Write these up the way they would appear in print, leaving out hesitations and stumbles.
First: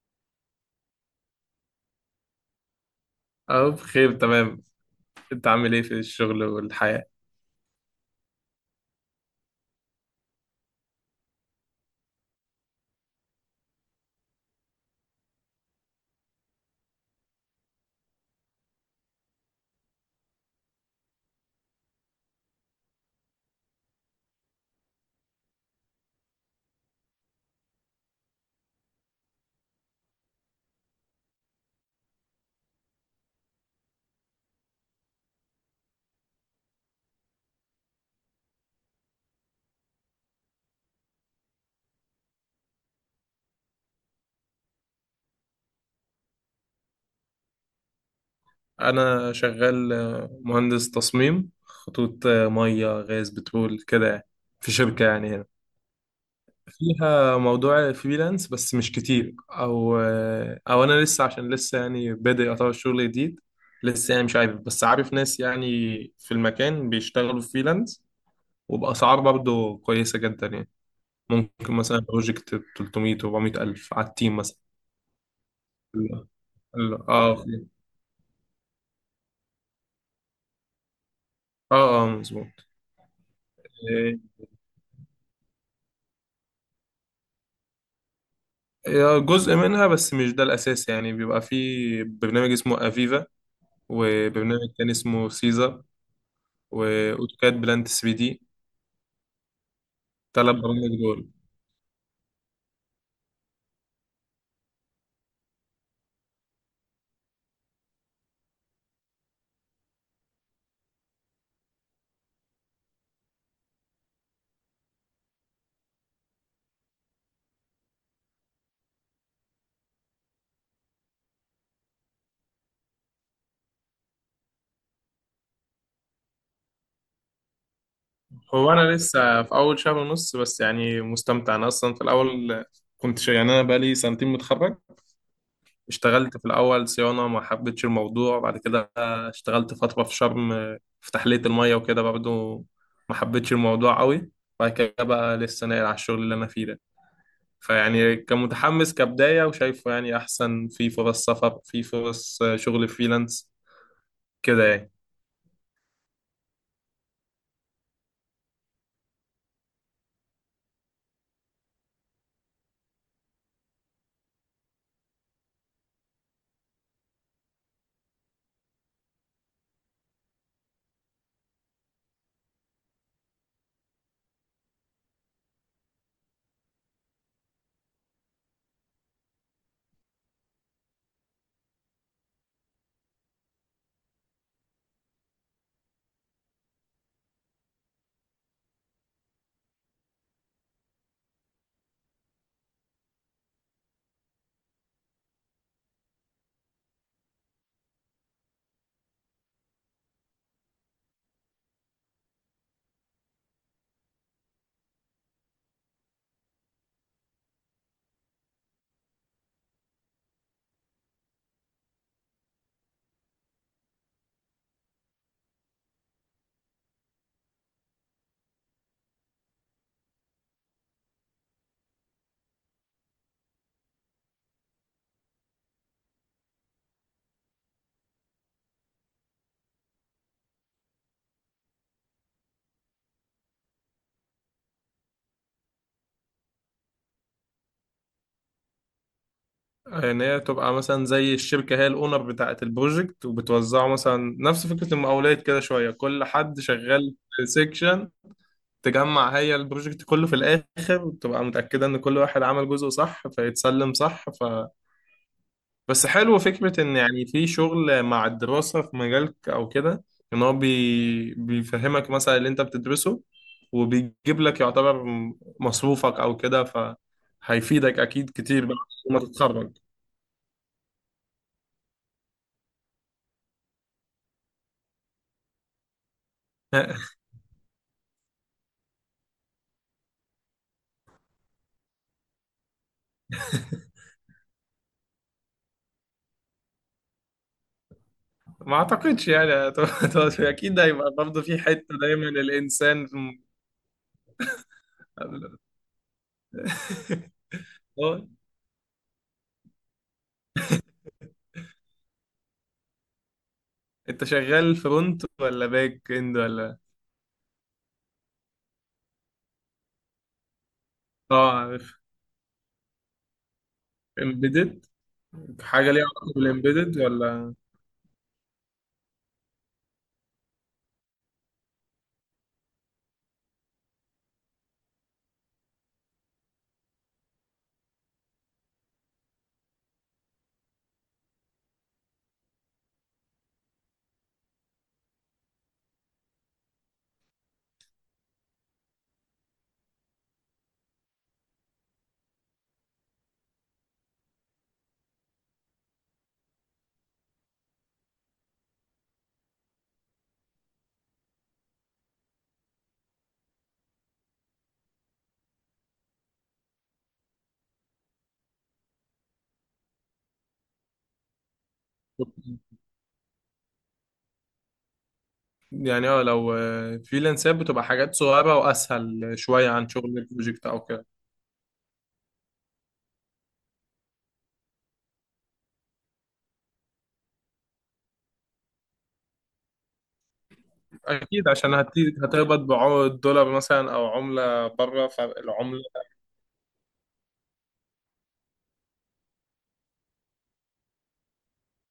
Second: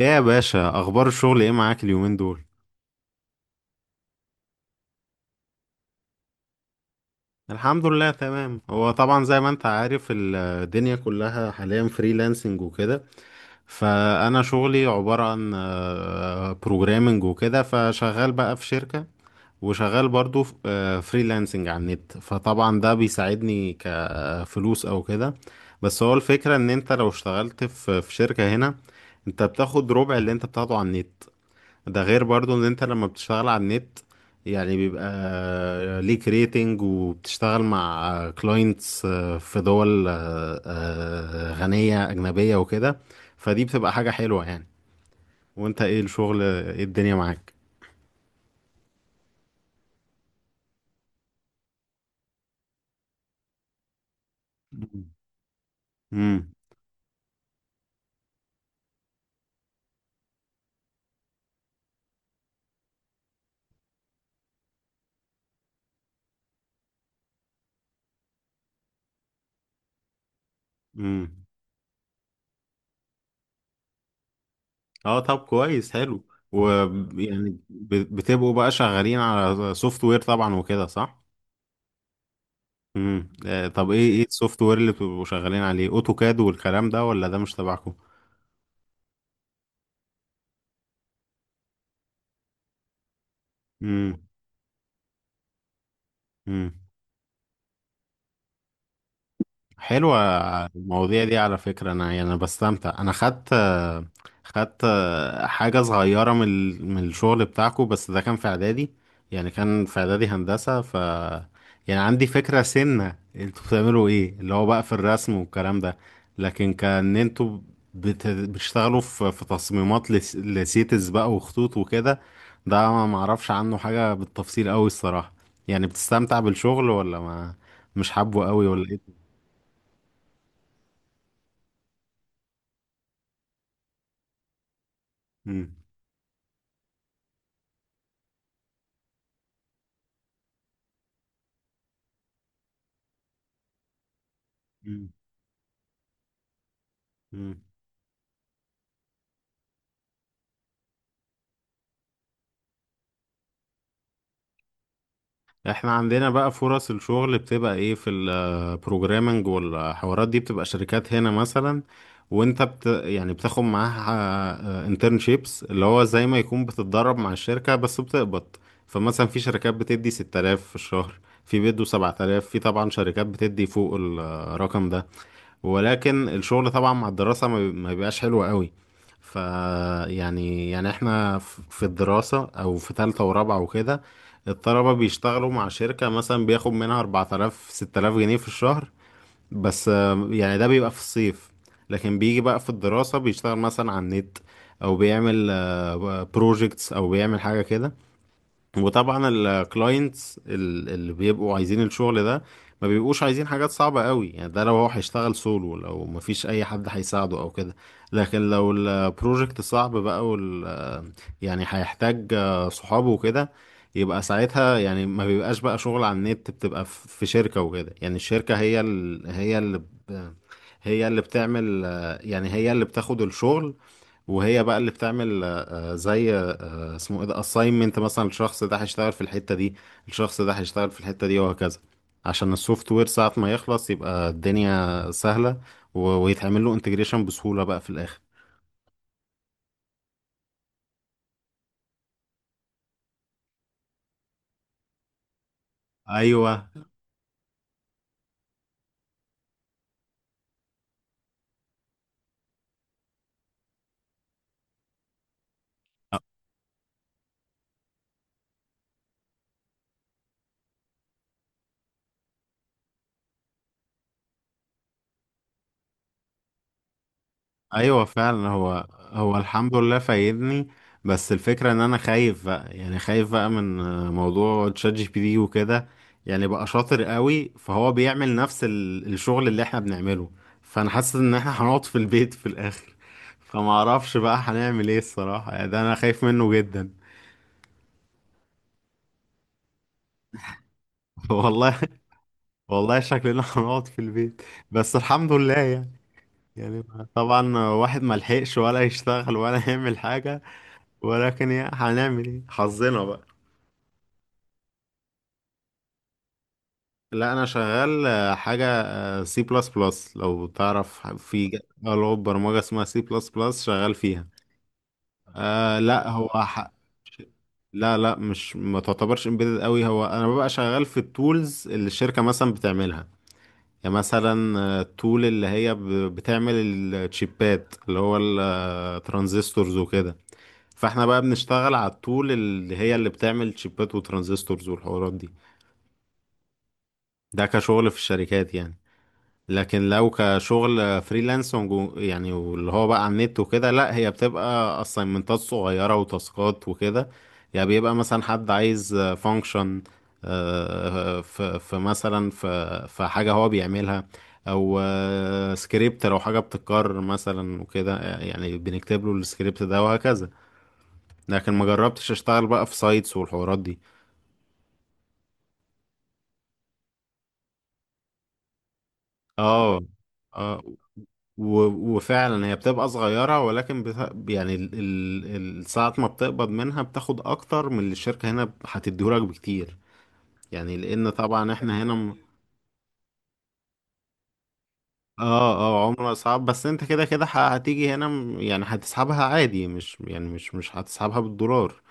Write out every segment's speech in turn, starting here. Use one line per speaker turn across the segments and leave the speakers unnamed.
ايه يا باشا، اخبار الشغل ايه معاك اليومين دول؟
اه بخير تمام. انت عامل ايه في الشغل والحياة؟
الحمد لله تمام. هو طبعا زي ما انت عارف الدنيا كلها حاليا فريلانسنج وكده، فانا شغلي عبارة عن بروجرامنج وكده. فشغال بقى في شركة، وشغال برضو فريلانسنج على النت. فطبعا ده بيساعدني كفلوس او كده. بس هو الفكرة ان انت لو اشتغلت في شركة هنا، انت بتاخد ربع اللي انت بتاخده على النت. ده غير برضو ان انت لما بتشتغل على النت، يعني بيبقى ليك ريتنج وبتشتغل مع كلاينتس في دول غنية أجنبية وكده. فدي بتبقى حاجة حلوة يعني. وانت، ايه الشغل؟ ايه الدنيا معاك؟
انا شغال، مهندس تصميم خطوط، مية غاز بترول كده يعني. في شركة
مم.
يعني هنا،
امم
فيها موضوع فريلانس بس مش كتير، او انا لسه، عشان لسه يعني بادئ اطور شغل جديد. لسه يعني مش عارف بس عارف ناس يعني في المكان بيشتغلوا فريلانس، وبأسعار برضه كويسة جدا يعني.
امم
ممكن مثلا بروجكت 300 400 ألف على التيم مثلا.
اه، طب كويس، حلو.
ال- اه،
ويعني بتبقوا بقى شغالين على سوفت وير طبعا وكده، صح؟
اه، اه، مظبوط.
طب ايه ايه السوفت وير اللي بتبقوا شغالين عليه؟ اوتوكاد والكلام ده، ولا ده مش تبعكم؟
جزء منها بس مش ده الأساس، يعني بيبقى في برنامج اسمه أفيفا، وبرنامج تاني اسمه سيزا،
مم.
وأوتوكاد بلانت 3 دي.
حلوة.
تلات برامج
المواضيع
دول.
دي على فكرة أنا يعني أنا بستمتع. أنا خدت حاجة صغيرة من من الشغل بتاعكو، بس ده كان في إعدادي. يعني كان في إعدادي هندسة، ف يعني عندي فكرة سنة انتوا بتعملوا إيه، اللي هو بقى في الرسم والكلام ده. لكن كان انتوا بتشتغلوا في تصميمات لسيتس بقى وخطوط وكده. ده ما معرفش عنه حاجة بالتفصيل أوي الصراحة. يعني بتستمتع بالشغل ولا ما؟ مش حابه قوي
هو
ولا
أنا
ايه؟
لسه في أول شهر ونص، بس يعني مستمتع. أنا أصلا في الأول يعني أنا بقالي سنتين متخرج.
مم.
اشتغلت في الأول صيانة، ما حبيتش الموضوع. بعد كده اشتغلت فترة في شرم، في تحلية المية وكده برضه، ما حبيتش الموضوع قوي. بعد كده
مم.
بقى لسه ناقل على الشغل اللي أنا فيه ده.
مم.
فيعني كمتحمس كبداية، وشايفه يعني أحسن في فرص سفر، في فرص شغل فريلانس كده يعني.
احنا عندنا بقى فرص الشغل بتبقى ايه في البروجرامنج والحوارات دي، بتبقى شركات هنا مثلا، وانت بت يعني بتاخد معاها انترنشيبس، اللي هو زي ما يكون بتتدرب مع الشركة بس بتقبض. فمثلا في شركات بتدي 6000 في الشهر، في بيدوا 7000، في طبعا شركات بتدي فوق الرقم ده. ولكن الشغل طبعا مع الدراسة ما بيبقاش حلو قوي. ف يعني يعني احنا في الدراسة او في تالتة ورابعة وكده، الطلبة بيشتغلوا مع شركة مثلا، بياخد منها 4000 6000 جنيه في الشهر. بس آه، يعني ده بيبقى في الصيف. لكن بيجي بقى في الدراسة بيشتغل مثلا على النت، او بيعمل بروجيكتس، او بيعمل حاجة كده. وطبعا الكلاينتس اللي بيبقوا عايزين الشغل ده ما بيبقوش عايزين حاجات صعبة قوي، يعني ده لو هو هيشتغل سولو، لو مفيش اي حد هيساعده او كده. لكن لو البروجكت صعب بقى وال يعني هيحتاج صحابه وكده، يبقى ساعتها يعني ما بيبقاش بقى شغل على النت، بتبقى في شركة وكده. يعني الشركة هي هي اللي هي اللي بتعمل، يعني هي اللي بتاخد الشغل. وهي بقى اللي بتعمل زي اسمه ايه ده، assignment، مثلا الشخص ده هيشتغل في الحتة دي، الشخص ده هيشتغل في الحتة دي، وهكذا. عشان السوفت وير ساعة ما يخلص يبقى الدنيا سهلة، ويتعمل له انتجريشن بسهولة بقى في الآخر.
إن هي تبقى مثلا زي الشركة، هي الأونر بتاعة البروجكت وبتوزعه، مثلا نفس فكرة المقاولات كده شوية، كل
ايوه،
حد شغال في سيكشن، تجمع هي البروجكت كله في الآخر وتبقى متأكدة إن كل واحد عمل جزء صح فيتسلم صح. بس حلو فكرة إن يعني في شغل مع الدراسة في مجالك أو كده. إن هو بيفهمك مثلا اللي أنت بتدرسه، وبيجيب لك يعتبر مصروفك أو كده، فهيفيدك
ايوه
أكيد
فعلا.
كتير بقى
هو
لما
هو
تتخرج.
الحمد لله فايدني. بس الفكره ان انا خايف بقى، يعني خايف بقى من موضوع تشات جي بي تي وكده، يعني بقى شاطر قوي. فهو بيعمل نفس الشغل اللي احنا بنعمله. فانا حاسس ان احنا هنقعد في البيت في الاخر. فما اعرفش بقى هنعمل ايه الصراحه. يعني ده انا خايف منه جدا.
ما أعتقدش يعني. أكيد هيبقى برضه في
والله،
حتة دايما
والله
الإنسان.
شكلنا هنقعد في البيت. بس الحمد لله يعني. يعني طبعا واحد ما
هو
لحقش ولا يشتغل ولا يعمل حاجه، ولكن يا هنعمل ايه، حظنا بقى.
أنت شغال فرونت ولا باك إند ولا؟
لا، انا شغال حاجه سي بلس بلس، لو تعرف في
آه عارف.
لغه برمجه اسمها سي بلس بلس شغال فيها.
إمبيدد؟
آه
حاجة ليها
لا،
علاقة بالإمبيدد ولا؟
لا لا، مش، ما تعتبرش امبيدد قوي. هو انا ببقى شغال في التولز اللي الشركه مثلا بتعملها. يعني مثلا التول اللي هي بتعمل الشيبات، اللي هو الترانزستورز وكده. فاحنا بقى بنشتغل على التول اللي هي اللي بتعمل شيبات وترانزستورز والحوارات دي. ده كشغل في الشركات يعني. لكن لو كشغل فريلانس يعني واللي هو بقى على النت وكده، لا هي بتبقى اساينمنتات صغيرة وتاسكات وكده. يعني بيبقى مثلا حد عايز فانكشن في مثلا في حاجة هو بيعملها، او سكريبت لو حاجة بتتكرر مثلا وكده، يعني بنكتب له السكريبت ده، وهكذا. لكن ما جربتش اشتغل بقى في سايتس والحوارات دي.
يعني اه، لو فريلانسات بتبقى حاجات صغيرة وأسهل شوية
اه،
عن شغل
اه.
البروجكت أو كده.
وفعلا هي بتبقى صغيرة، ولكن يعني ساعة ما بتقبض منها بتاخد أكتر من اللي الشركة هنا هتديهولك بكتير. يعني لأن
أكيد
طبعا
عشان
احنا هنا.
هتقبض بالدولار مثلا أو عملة بره، فرق
اه،
العملة.
اه. عمرها صعب. بس انت كده كده هتيجي هنا، يعني هتسحبها عادي، مش يعني مش هتسحبها بالدولار.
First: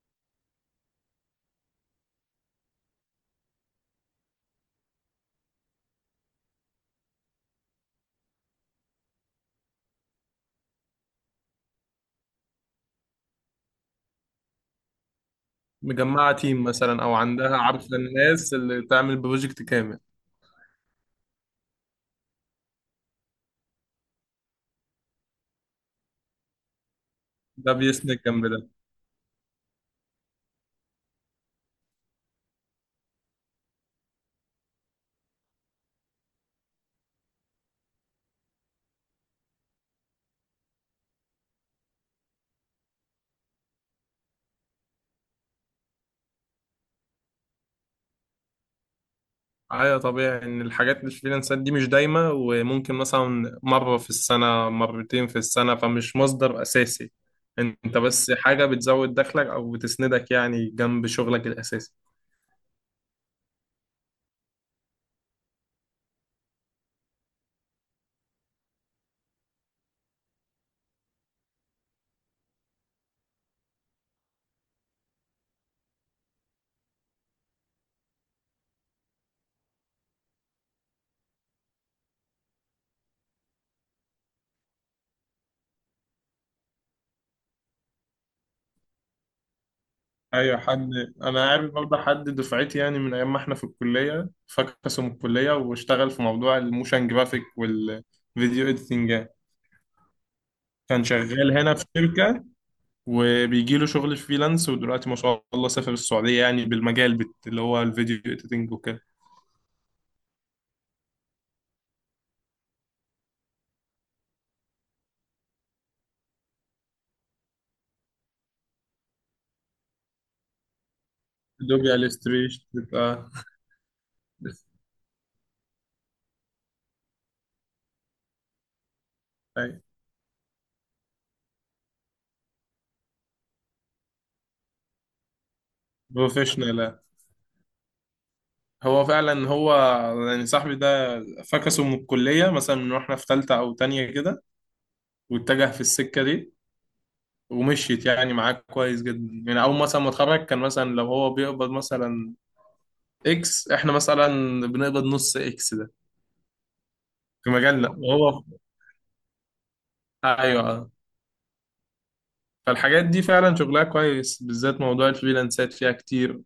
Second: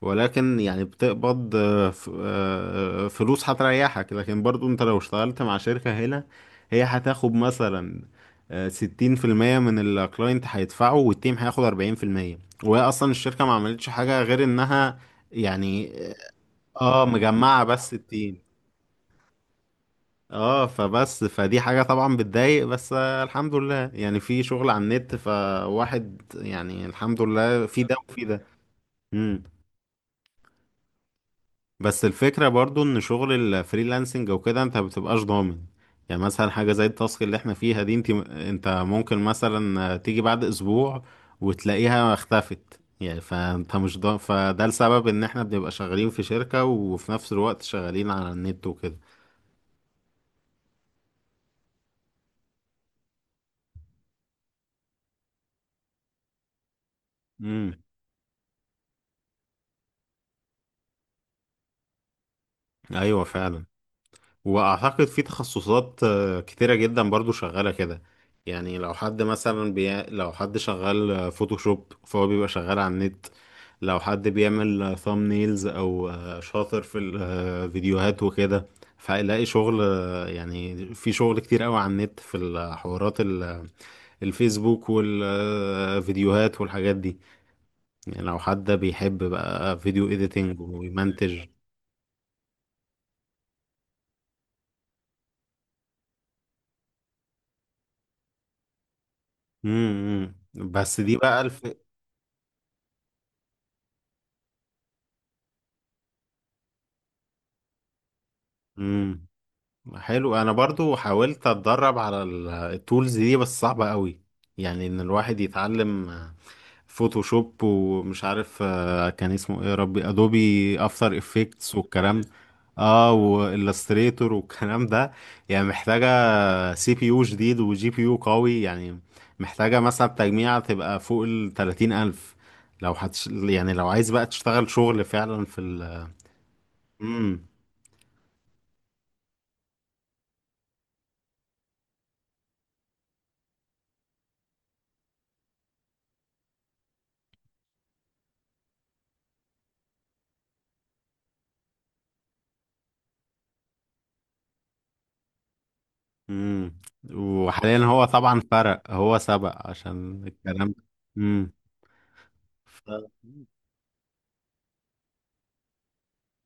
ولكن يعني بتقبض، فلوس هتريحك. لكن برضو انت لو اشتغلت مع شركة هنا، هي هتاخد مثلا ستين في المية من الكلاينت هيدفعه، والتيم هياخد أربعين في المية. وهي أصلا الشركة ما عملتش حاجة غير إنها يعني،
مجمعة تيم مثلا،
اه،
أو عندها
مجمعة
عارفة
بس التيم.
الناس اللي تعمل بروجكت كامل.
اه. فبس فدي حاجة طبعا بتضايق. بس آه، الحمد لله يعني في شغل على النت. فواحد يعني الحمد لله،
ده
في ده
بيسند
وفي
جنب
ده.
ده.
امم. بس الفكرة برضو ان شغل الفريلانسنج وكده، انت مبتبقاش ضامن. يعني مثلا حاجة زي التاسك اللي احنا فيها دي، انت ممكن مثلا تيجي بعد اسبوع وتلاقيها اختفت، يعني فانت مش ضامن. فده السبب ان احنا بنبقى شغالين في شركة وفي نفس الوقت شغالين على النت وكده.
أيوة، طبيعي إن الحاجات الفريلانسات دي مش دايمة، وممكن مثلا مرة في السنة، مرتين في السنة، فمش مصدر أساسي.
امم.
أنت بس حاجة بتزود دخلك أو بتسندك يعني جنب شغلك الأساسي.
ايوه فعلا. واعتقد في تخصصات كتيرة جدا برضو شغالة كده. يعني لو حد مثلا لو حد شغال فوتوشوب، فهو بيبقى شغال على النت. لو حد بيعمل ثامنيلز، او شاطر في الفيديوهات وكده، فهيلاقي شغل. يعني في شغل كتير قوي على النت في الحوارات الفيسبوك والفيديوهات والحاجات دي. يعني لو حد بيحب بقى فيديو
ايوه
اديتنج
حد.
ويمنتج.
انا عارف برضه حد دفعتي، يعني من ايام ما احنا في الكليه، فكسوا من الكليه واشتغل في موضوع الموشن جرافيك والفيديو اديتنج يعني.
امم. بس
كان
دي بقى
شغال هنا في شركه، وبيجي له شغل فريلانس، ودلوقتي ما شاء الله سافر السعوديه، يعني بالمجال اللي هو الفيديو اديتنج وكده.
مم. حلو. انا برضو حاولت اتدرب على التولز دي، بس صعبة قوي. يعني ان الواحد يتعلم فوتوشوب، ومش عارف كان اسمه ايه يا ربي، ادوبي افتر افكتس
ادوبي
والكلام، Illustrator.
الستريشن
اه،
بتبقى.
والستريتور والكلام ده، يعني محتاجة سي بي يو جديد وجي بي يو قوي يعني. محتاجة مثلا تجميعة تبقى فوق ال 30 ألف، لو يعني لو عايز بقى تشتغل شغل فعلا في ال
بروفيشنال.
مم.
هو فعلا هو يعني صاحبي ده فكسه من الكليه، مثلا من واحنا في ثالثه او تانية كده، واتجه في السكه دي، ومشيت يعني معاك كويس جدا، يعني اول مثلا ما اتخرج كان مثلا لو هو بيقبض مثلا اكس، احنا مثلا بنقبض نص اكس ده.
امم.
في
وحاليا
مجالنا
هو طبعا
وهو،
فرق، هو سبق عشان الكلام ده.
ايوه.
امم. ف
فالحاجات دي فعلا شغلها كويس، بالذات موضوع الفريلانسات فيها كتير.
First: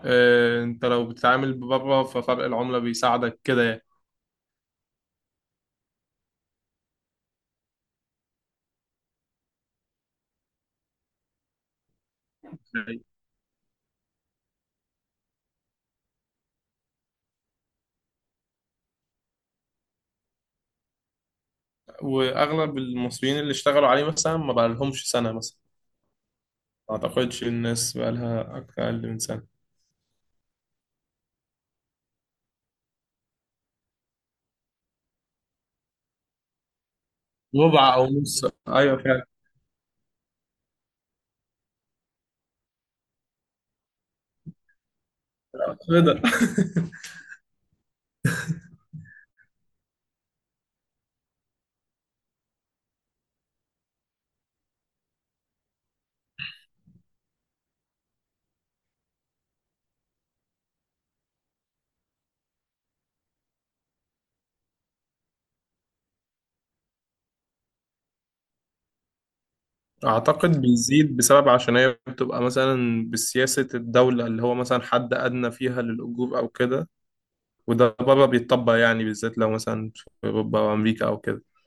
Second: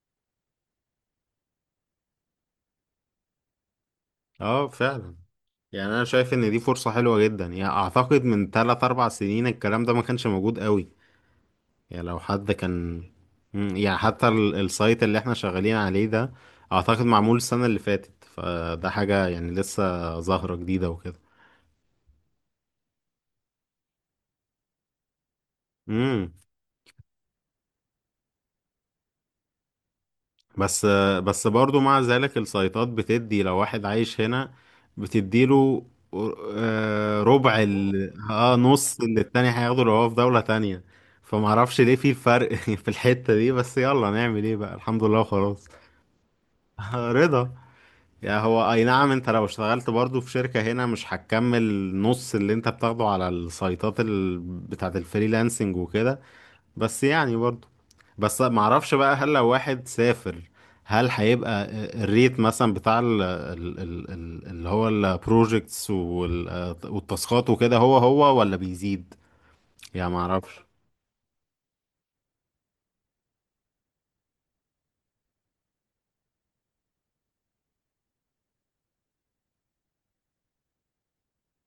اه انت لو بتتعامل بره ففرق العملة بيساعدك كده
اه فعلا. يعني انا شايف ان دي فرصة حلوة جدا. يعني اعتقد من 3 4 سنين الكلام ده ما كانش موجود قوي. يعني لو حد
يعني.
كان مم، يعني حتى السايت اللي احنا شغالين عليه ده، اعتقد معمول السنة اللي فاتت. فده حاجة يعني لسه ظاهرة جديدة وكده.
واغلب المصريين اللي اشتغلوا عليه مثلا ما بقى لهمش سنة مثلا.
امم.
ما اعتقدش الناس بقى لها اقل من سنة.
بس، بس برضو مع ذلك السيطات بتدي لو واحد عايش هنا، بتديله ربع
ربع او نص.
اه نص
ايوه
اللي
فعلا.
التاني هياخده لو هو في دولة تانية. فمعرفش ليه في الفرق في الحتة دي. بس يلا نعمل ايه بقى، الحمد لله وخلاص.
ايه ده؟
رضا. يعني هو اي نعم، انت لو اشتغلت برضو في شركة هنا مش هتكمل نص اللي انت بتاخده على السيطات بتاعت الفريلانسنج وكده. بس يعني برضو، بس معرفش بقى هل لو واحد سافر، هل هيبقى الريت مثلا بتاع ال ال ال ال اللي هو البروجكتس والتاسكات وكده، هو هو ولا بيزيد؟ يعني
أعتقد
معرفش.
بيزيد، بسبب عشان هي بتبقى مثلا بسياسة الدولة، اللي هو مثلا حد أدنى فيها للأجور أو كده، وده بره بيتطبق، يعني بالذات لو مثلا في أوروبا أو أمريكا أو كده.